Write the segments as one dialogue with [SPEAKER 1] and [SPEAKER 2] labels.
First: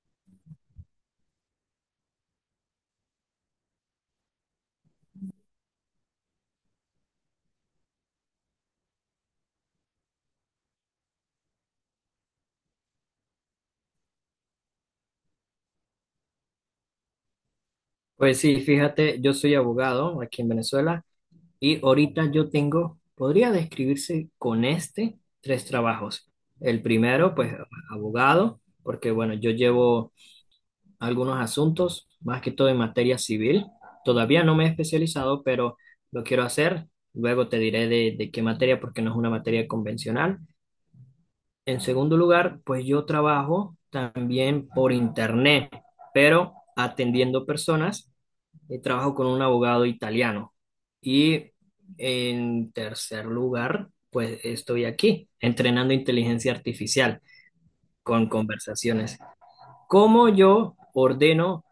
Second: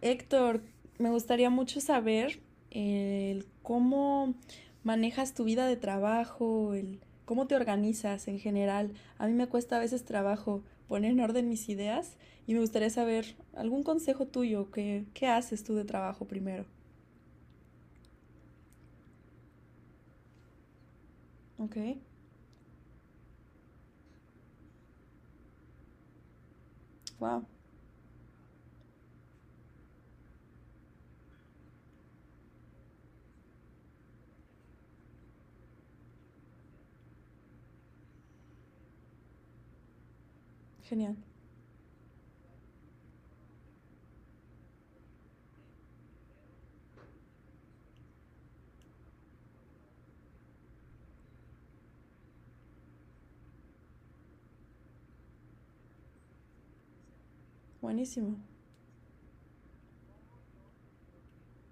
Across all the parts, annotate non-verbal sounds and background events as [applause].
[SPEAKER 1] Héctor, me gustaría mucho saber el cómo manejas tu vida de trabajo, el cómo te organizas en general. A mí me cuesta a veces trabajo poner en orden mis ideas y me gustaría saber algún consejo tuyo, que qué haces tú de trabajo primero.
[SPEAKER 2] Pues sí, fíjate, yo soy abogado aquí en Venezuela
[SPEAKER 1] Ok,
[SPEAKER 2] y ahorita yo tengo, podría describirse con tres trabajos. El primero,
[SPEAKER 1] wow,
[SPEAKER 2] pues abogado, porque bueno, yo llevo algunos asuntos, más que todo en materia civil. Todavía no me he especializado, pero lo quiero hacer. Luego te diré de qué materia, porque no es una materia convencional.
[SPEAKER 1] genial,
[SPEAKER 2] En segundo lugar, pues yo trabajo también por internet, pero atendiendo personas trabajo con un abogado italiano. Y en tercer lugar, pues estoy aquí entrenando inteligencia artificial con
[SPEAKER 1] buenísimo,
[SPEAKER 2] conversaciones. ¿Cómo yo ordeno,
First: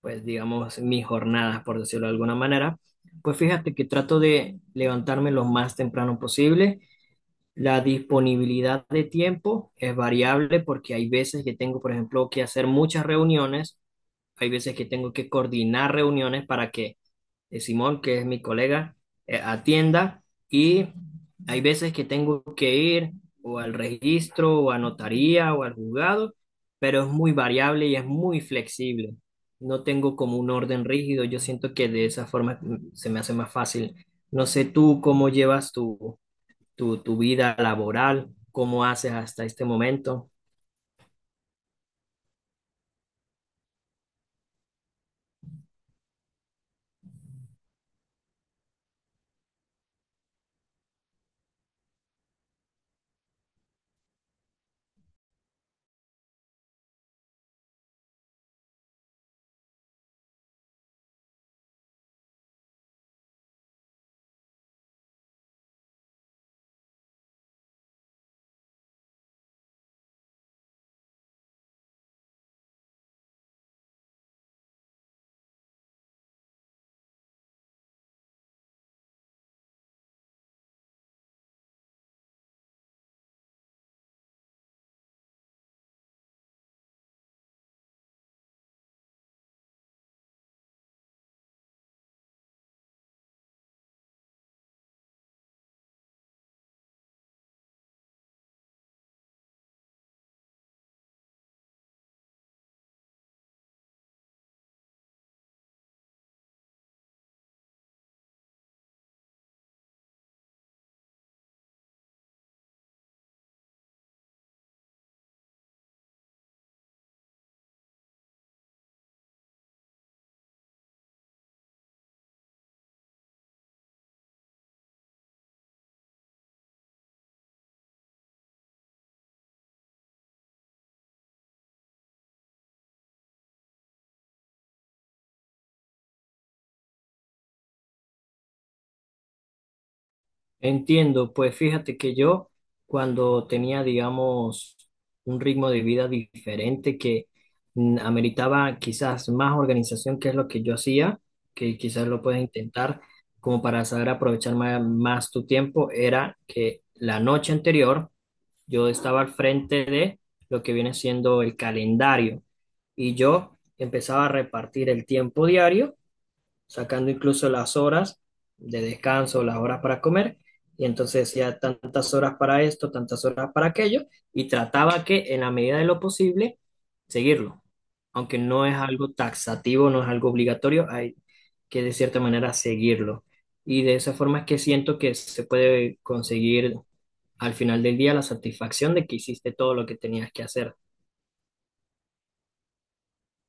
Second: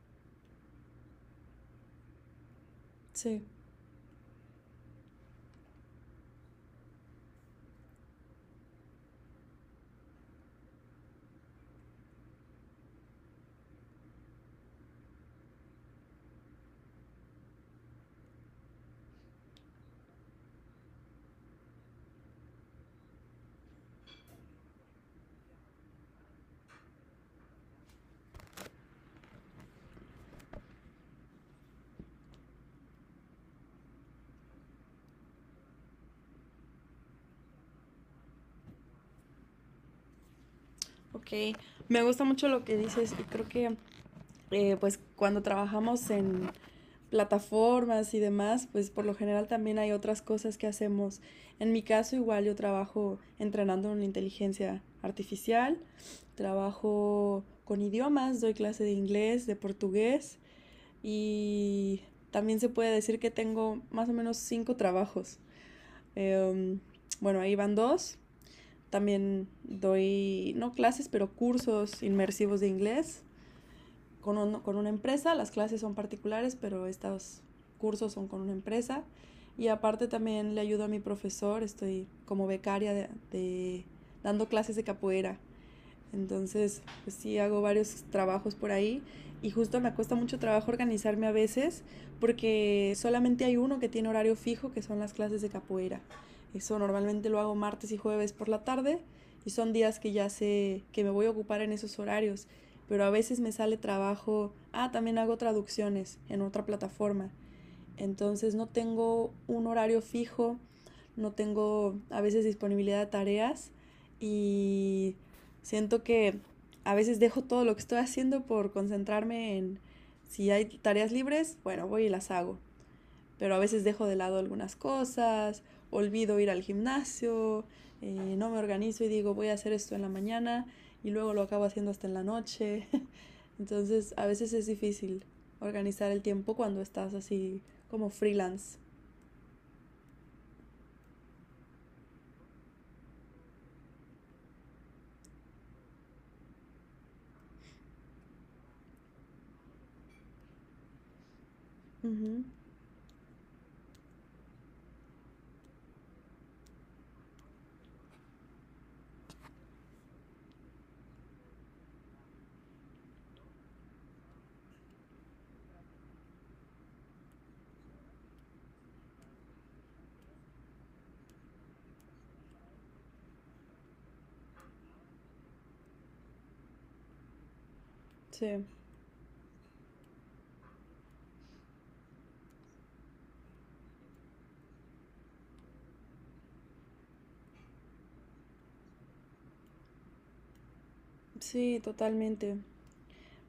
[SPEAKER 2] pues digamos, mis jornadas, por decirlo de alguna manera? Pues
[SPEAKER 1] sí.
[SPEAKER 2] fíjate que trato de levantarme lo más temprano posible. La disponibilidad de tiempo es variable porque hay veces que tengo, por ejemplo, que hacer muchas reuniones, hay veces que tengo que coordinar reuniones para que Simón, que es mi colega, atienda y hay veces que tengo que ir o al registro o a notaría o al juzgado, pero es muy variable y es muy flexible. No tengo como un orden rígido, yo siento que de esa forma se me hace más fácil. No sé tú cómo llevas tu vida laboral, cómo haces hasta este momento.
[SPEAKER 1] Ok, me gusta mucho lo que dices y creo que pues cuando trabajamos en plataformas y demás, pues por lo general también hay otras cosas que hacemos. En mi caso igual yo trabajo entrenando en inteligencia artificial, trabajo con idiomas, doy clase de inglés, de portugués y también se puede decir que tengo más o menos cinco trabajos. Eh, bueno, ahí van dos. También doy, no clases, pero cursos inmersivos de inglés con, con una empresa, las clases son particulares, pero estos cursos son con una empresa. Y aparte también le ayudo a mi profesor, estoy como becaria de dando clases de capoeira, entonces, pues sí, hago varios trabajos por ahí y justo me cuesta mucho trabajo organizarme a veces porque solamente hay uno que tiene horario fijo, que son las clases de capoeira. Eso normalmente lo hago martes y jueves por la tarde y son días que ya sé que me voy a ocupar en esos horarios, pero a veces me sale trabajo. Ah, también hago traducciones en otra plataforma, entonces no tengo un horario fijo, no tengo a veces disponibilidad de tareas y siento que a veces dejo todo lo que estoy haciendo por concentrarme en si hay tareas libres, bueno, voy y las hago, pero a veces dejo de lado algunas cosas, olvido ir al gimnasio, no me organizo y digo voy a hacer esto en la mañana y luego lo acabo haciendo hasta en la noche. [laughs] Entonces a veces es difícil organizar el tiempo cuando estás así como freelance.
[SPEAKER 2] Entiendo, pues fíjate que yo cuando tenía, digamos, un ritmo de vida diferente que ameritaba quizás más organización, que es lo que yo hacía, que
[SPEAKER 1] Uh
[SPEAKER 2] quizás lo
[SPEAKER 1] -huh.
[SPEAKER 2] puedes intentar como para saber aprovechar más, tu tiempo, era que la noche anterior yo estaba al frente de lo que viene siendo el calendario y yo empezaba a repartir el tiempo diario sacando incluso las horas de descanso, las horas para comer, y entonces decía tantas horas para esto, tantas horas para aquello, y trataba que en la medida de lo posible seguirlo, aunque
[SPEAKER 1] Sí,
[SPEAKER 2] no es algo taxativo, no es algo obligatorio, hay que de cierta manera seguirlo. Y de esa forma es que siento que se puede conseguir al final del día la satisfacción de que hiciste todo lo que tenías que hacer.
[SPEAKER 1] sí, totalmente.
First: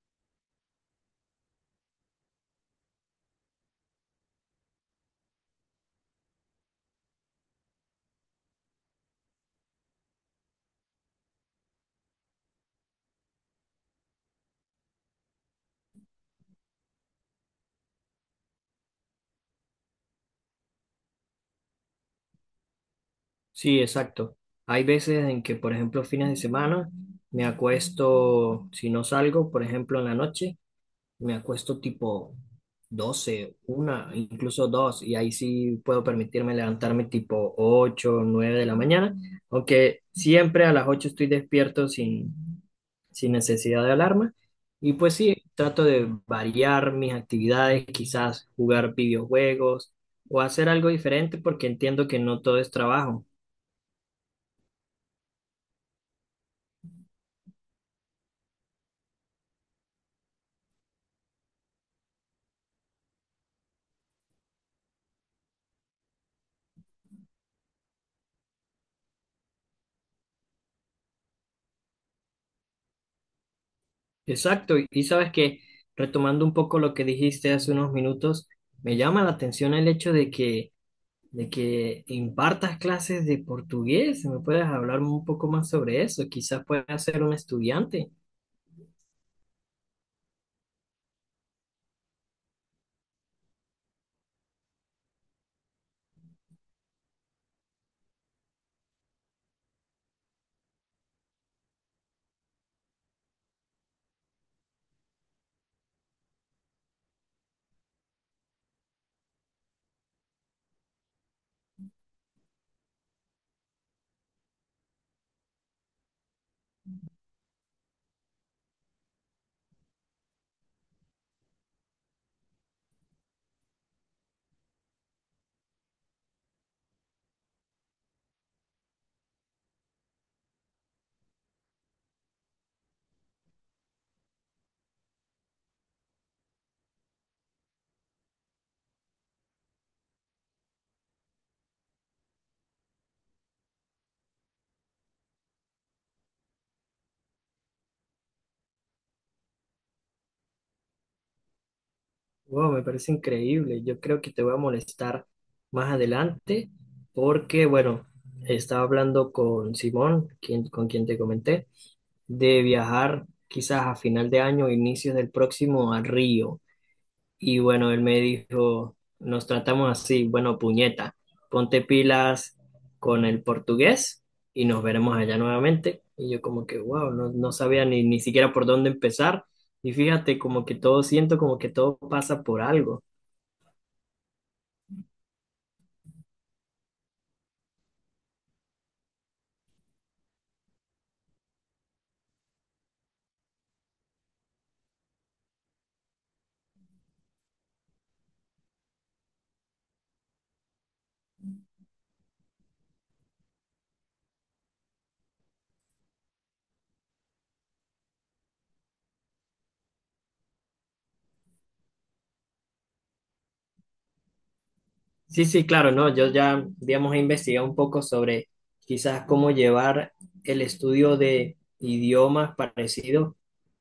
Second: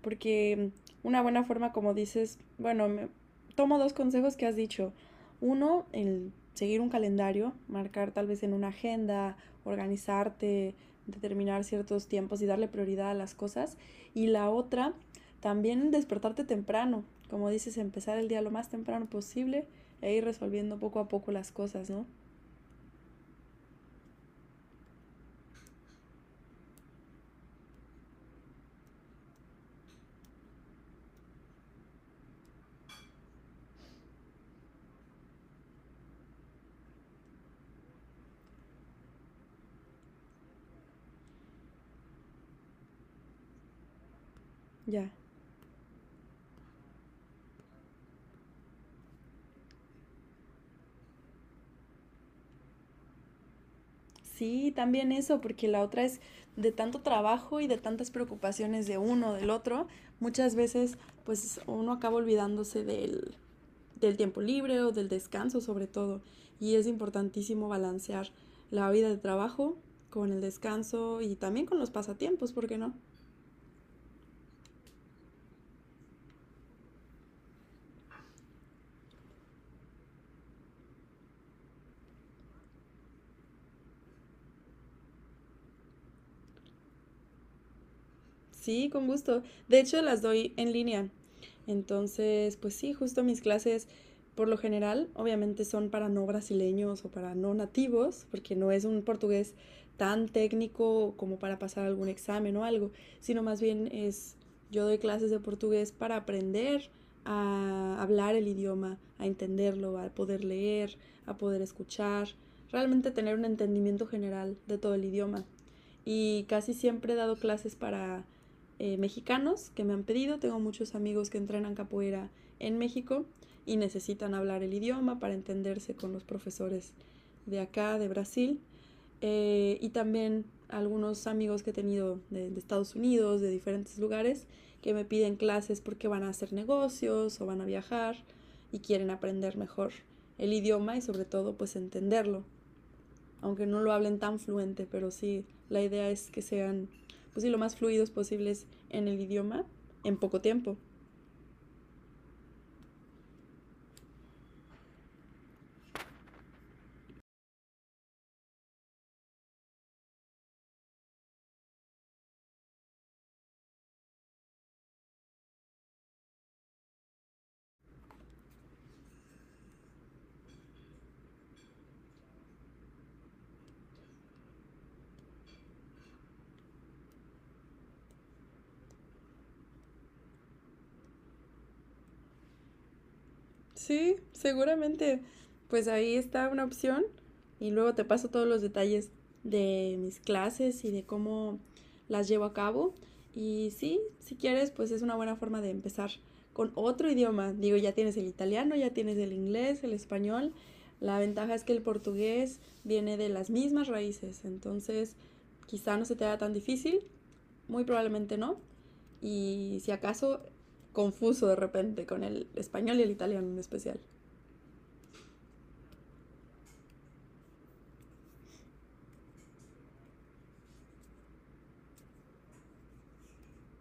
[SPEAKER 1] Porque una buena forma, como dices, bueno, tomo dos consejos que has dicho. Uno, el seguir un calendario, marcar tal vez en una agenda, organizarte, determinar ciertos tiempos y darle prioridad a las cosas. Y la otra, también despertarte temprano, como dices, empezar el día lo más temprano posible e ir resolviendo poco a poco las cosas, ¿no?
[SPEAKER 2] Sí, exacto. Hay veces en que, por ejemplo, fines de semana me acuesto, si no salgo, por ejemplo, en la noche, me acuesto tipo 12, una, incluso 2, y ahí sí puedo permitirme levantarme tipo 8, 9 de la mañana, aunque siempre a las 8 estoy despierto sin necesidad de alarma. Y
[SPEAKER 1] Ya.
[SPEAKER 2] pues sí, trato de variar mis actividades, quizás jugar videojuegos o hacer algo diferente porque entiendo que no todo es trabajo.
[SPEAKER 1] Sí, también eso, porque la otra es de tanto trabajo y de tantas preocupaciones de uno, del otro, muchas veces pues uno acaba olvidándose del, del tiempo libre o del descanso sobre todo. Y es importantísimo balancear la vida de trabajo con el descanso y también con los pasatiempos, ¿por qué no?
[SPEAKER 2] Exacto, y sabes que retomando un poco lo que dijiste hace unos minutos, me llama la atención el hecho de que impartas clases de portugués. ¿Me puedes hablar un poco más sobre eso? Quizás puedas ser un estudiante.
[SPEAKER 1] Sí, con gusto. De hecho, las doy en línea. Entonces, pues sí, justo mis clases, por lo general, obviamente son para no brasileños o para no nativos, porque no es un portugués tan técnico como para pasar algún examen o algo, sino más bien es, yo doy clases de portugués para aprender a hablar el idioma, a entenderlo, a poder leer, a poder escuchar, realmente tener un entendimiento general de todo el idioma. Y casi siempre he dado clases para mexicanos que me han pedido. Tengo muchos amigos que entrenan capoeira en México y necesitan hablar el idioma para entenderse con los profesores de acá, de Brasil. Y también algunos amigos que he tenido de Estados Unidos, de diferentes lugares, que me piden clases porque van a hacer negocios o van a viajar y quieren aprender mejor el idioma y sobre todo pues entenderlo aunque no lo hablen tan fluente, pero sí, la idea es que sean, pues sí, lo más fluidos posibles en el idioma en poco tiempo.
[SPEAKER 2] Wow, me parece increíble. Yo creo que te voy a molestar más adelante porque, bueno, estaba hablando con Simón, quien, con quien te comenté, de viajar quizás a final de año o inicios del próximo a Río. Y bueno, él me dijo, nos tratamos así, bueno, puñeta, ponte pilas con el portugués y nos veremos allá nuevamente. Y yo como que, wow, no, no sabía ni siquiera por dónde empezar. Y fíjate, como que todo siento, como que todo pasa por algo.
[SPEAKER 1] Sí, seguramente. Pues ahí está una opción y luego te paso todos los detalles de mis clases y de cómo las llevo a cabo. Y sí, si quieres, pues es una buena forma de empezar con otro idioma. Digo, ya tienes el italiano, ya tienes el inglés, el español. La ventaja es que el portugués viene de las mismas raíces, entonces quizá no se te haga tan difícil, muy probablemente no. Y si acaso, confuso de repente con el español y el italiano en especial.
[SPEAKER 2] Sí, sí, claro, no, yo ya, digamos, he investigado un poco sobre quizás cómo llevar el estudio de idiomas parecidos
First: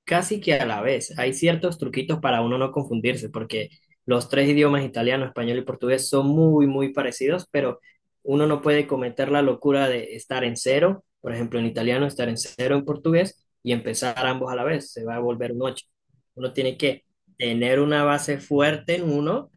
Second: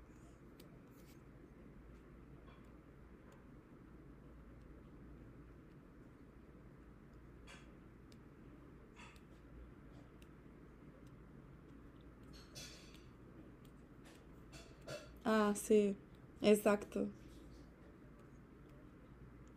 [SPEAKER 2] casi que a la vez. Hay ciertos truquitos para uno no confundirse, porque los tres idiomas, italiano, español y portugués, son muy, muy parecidos, pero uno no puede cometer la locura de estar en cero, por ejemplo, en italiano, estar en cero en portugués y empezar ambos a la vez, se va a
[SPEAKER 1] Ah,
[SPEAKER 2] volver un ocho.
[SPEAKER 1] sí,
[SPEAKER 2] Uno tiene que
[SPEAKER 1] exacto.
[SPEAKER 2] tener una base fuerte en uno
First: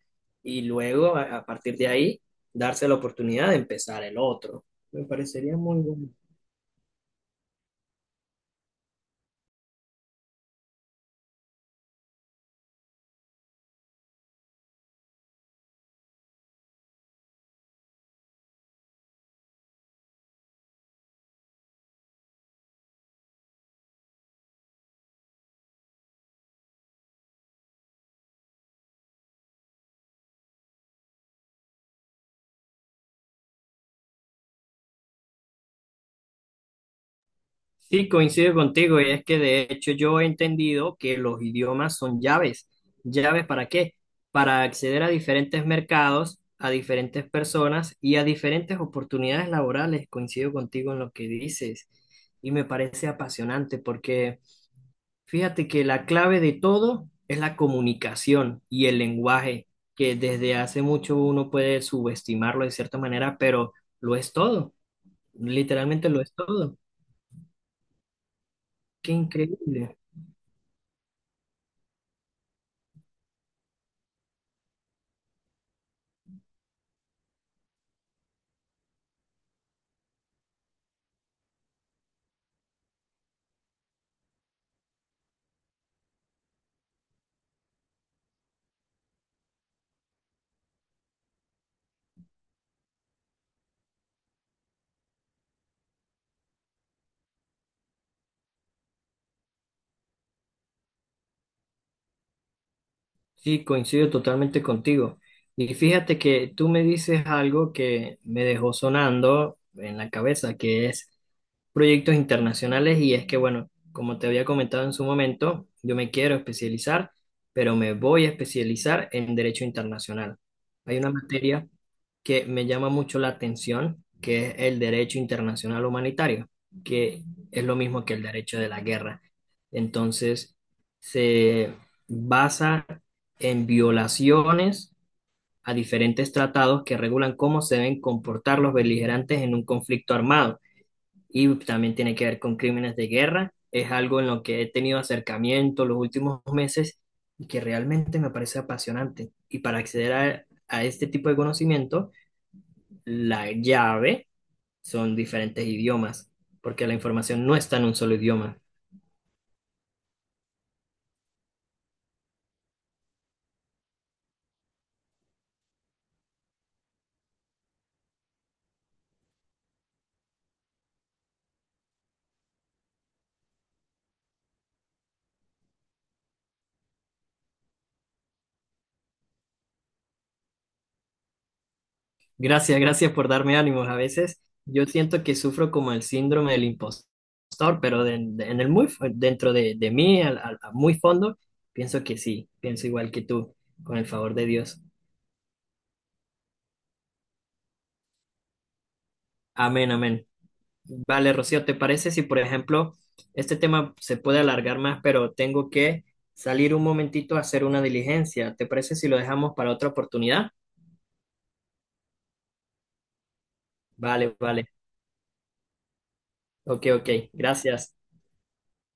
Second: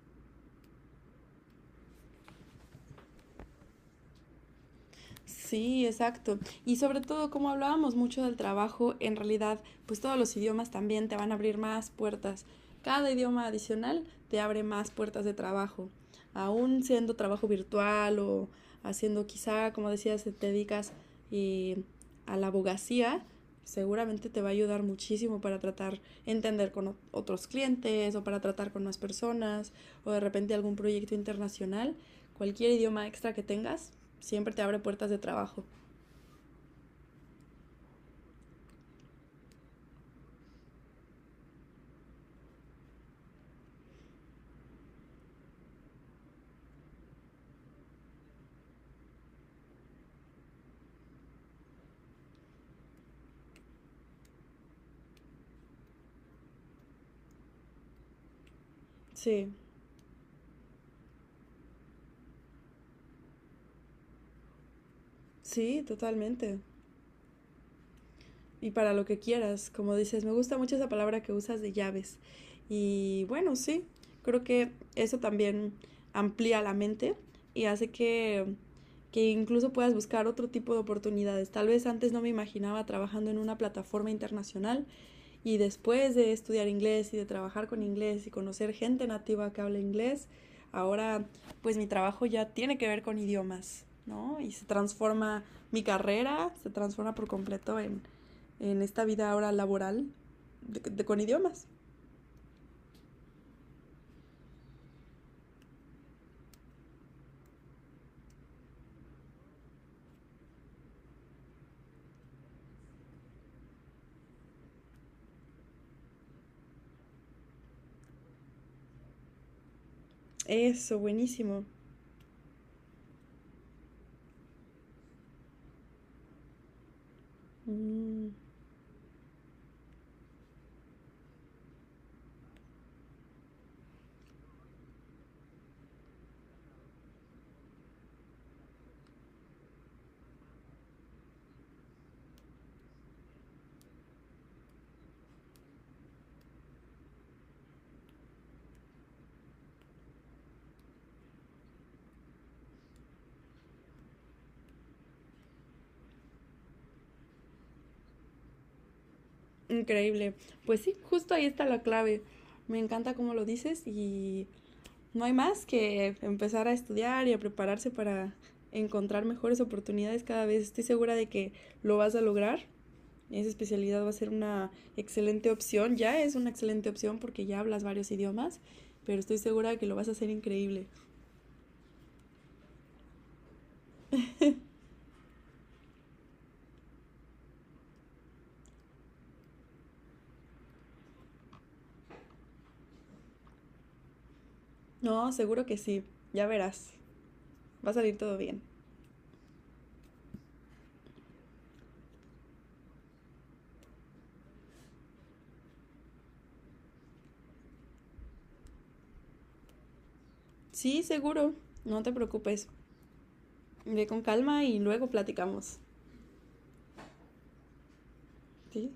[SPEAKER 2] y luego a partir de ahí darse la oportunidad de empezar el otro. Me parecería muy
[SPEAKER 1] Sí,
[SPEAKER 2] bueno.
[SPEAKER 1] exacto. Y sobre todo, como hablábamos mucho del trabajo, en realidad, pues todos los idiomas también te van a abrir más puertas. Cada idioma adicional te abre más puertas de trabajo. Aún siendo trabajo virtual o haciendo quizá, como decías, te dedicas eh, a la abogacía, seguramente te va a ayudar muchísimo para tratar, entender con otros clientes o para tratar con más personas o de repente algún proyecto internacional. Cualquier idioma extra que tengas siempre te abre puertas de trabajo.
[SPEAKER 2] Sí, coincido contigo y es que de hecho yo he entendido que los idiomas son llaves. ¿Llaves para qué? Para acceder a diferentes mercados, a diferentes personas y a diferentes oportunidades laborales. Coincido contigo en lo que dices y me parece apasionante porque... Fíjate que la clave de todo es la comunicación y el
[SPEAKER 1] Sí,
[SPEAKER 2] lenguaje, que desde hace mucho uno puede subestimarlo de cierta manera, pero lo es todo,
[SPEAKER 1] sí,
[SPEAKER 2] literalmente lo es
[SPEAKER 1] totalmente.
[SPEAKER 2] todo.
[SPEAKER 1] Y para lo
[SPEAKER 2] Qué
[SPEAKER 1] que quieras, como
[SPEAKER 2] increíble.
[SPEAKER 1] dices, me gusta mucho esa palabra que usas de llaves. Y bueno, sí, creo que eso también amplía la mente y hace que incluso puedas buscar otro tipo de oportunidades. Tal vez antes no me imaginaba trabajando en una plataforma internacional, y después de estudiar inglés y de trabajar con inglés y conocer gente nativa que habla inglés, ahora pues mi trabajo ya tiene que ver con idiomas, ¿no? Y se transforma mi carrera, se transforma por completo en esta vida ahora laboral con idiomas.
[SPEAKER 2] Sí, coincido totalmente contigo. Y fíjate que tú me dices algo que me dejó sonando en la cabeza, que es proyectos internacionales. Y es que, bueno, como te había comentado en su momento, yo me quiero especializar, pero me voy a especializar en derecho internacional. Hay
[SPEAKER 1] Eso,
[SPEAKER 2] una
[SPEAKER 1] buenísimo.
[SPEAKER 2] materia que me llama mucho la atención, que es el derecho internacional humanitario, que es lo mismo que el
[SPEAKER 1] Mm,
[SPEAKER 2] derecho de la guerra. Entonces, se basa en violaciones a diferentes tratados que regulan cómo se deben comportar los beligerantes en un conflicto armado. Y también tiene que ver con crímenes de guerra. Es algo en lo que he tenido acercamiento los últimos meses y que realmente me parece apasionante. Y para acceder a este tipo de conocimiento, la llave son diferentes idiomas, porque la información no está en un solo idioma.
[SPEAKER 1] increíble. Pues sí, justo ahí está la clave. Me encanta cómo lo dices y no hay más que empezar a estudiar y a prepararse para encontrar mejores oportunidades cada vez. Estoy segura de que lo vas a lograr. Esa especialidad va a ser una excelente opción. Ya es una excelente opción porque ya hablas varios idiomas, pero estoy segura de que lo vas a hacer increíble.
[SPEAKER 2] Gracias, gracias por darme ánimos. A veces yo siento que sufro como el síndrome del impostor, pero en el muy, dentro de mí, a muy fondo, pienso que sí, pienso igual que tú, con el favor de Dios.
[SPEAKER 1] No, seguro que sí. Ya verás. Va a salir todo bien.
[SPEAKER 2] Amén, amén. Vale, Rocío, ¿te parece si, por ejemplo, este tema se puede alargar más, pero tengo que salir un momentito a hacer una diligencia? ¿Te parece si lo dejamos para otra oportunidad?
[SPEAKER 1] Sí, seguro. No te preocupes. Ve con
[SPEAKER 2] Vale,
[SPEAKER 1] calma
[SPEAKER 2] vale.
[SPEAKER 1] y luego platicamos.
[SPEAKER 2] Ok, ok. Gracias.
[SPEAKER 1] ¿Sí?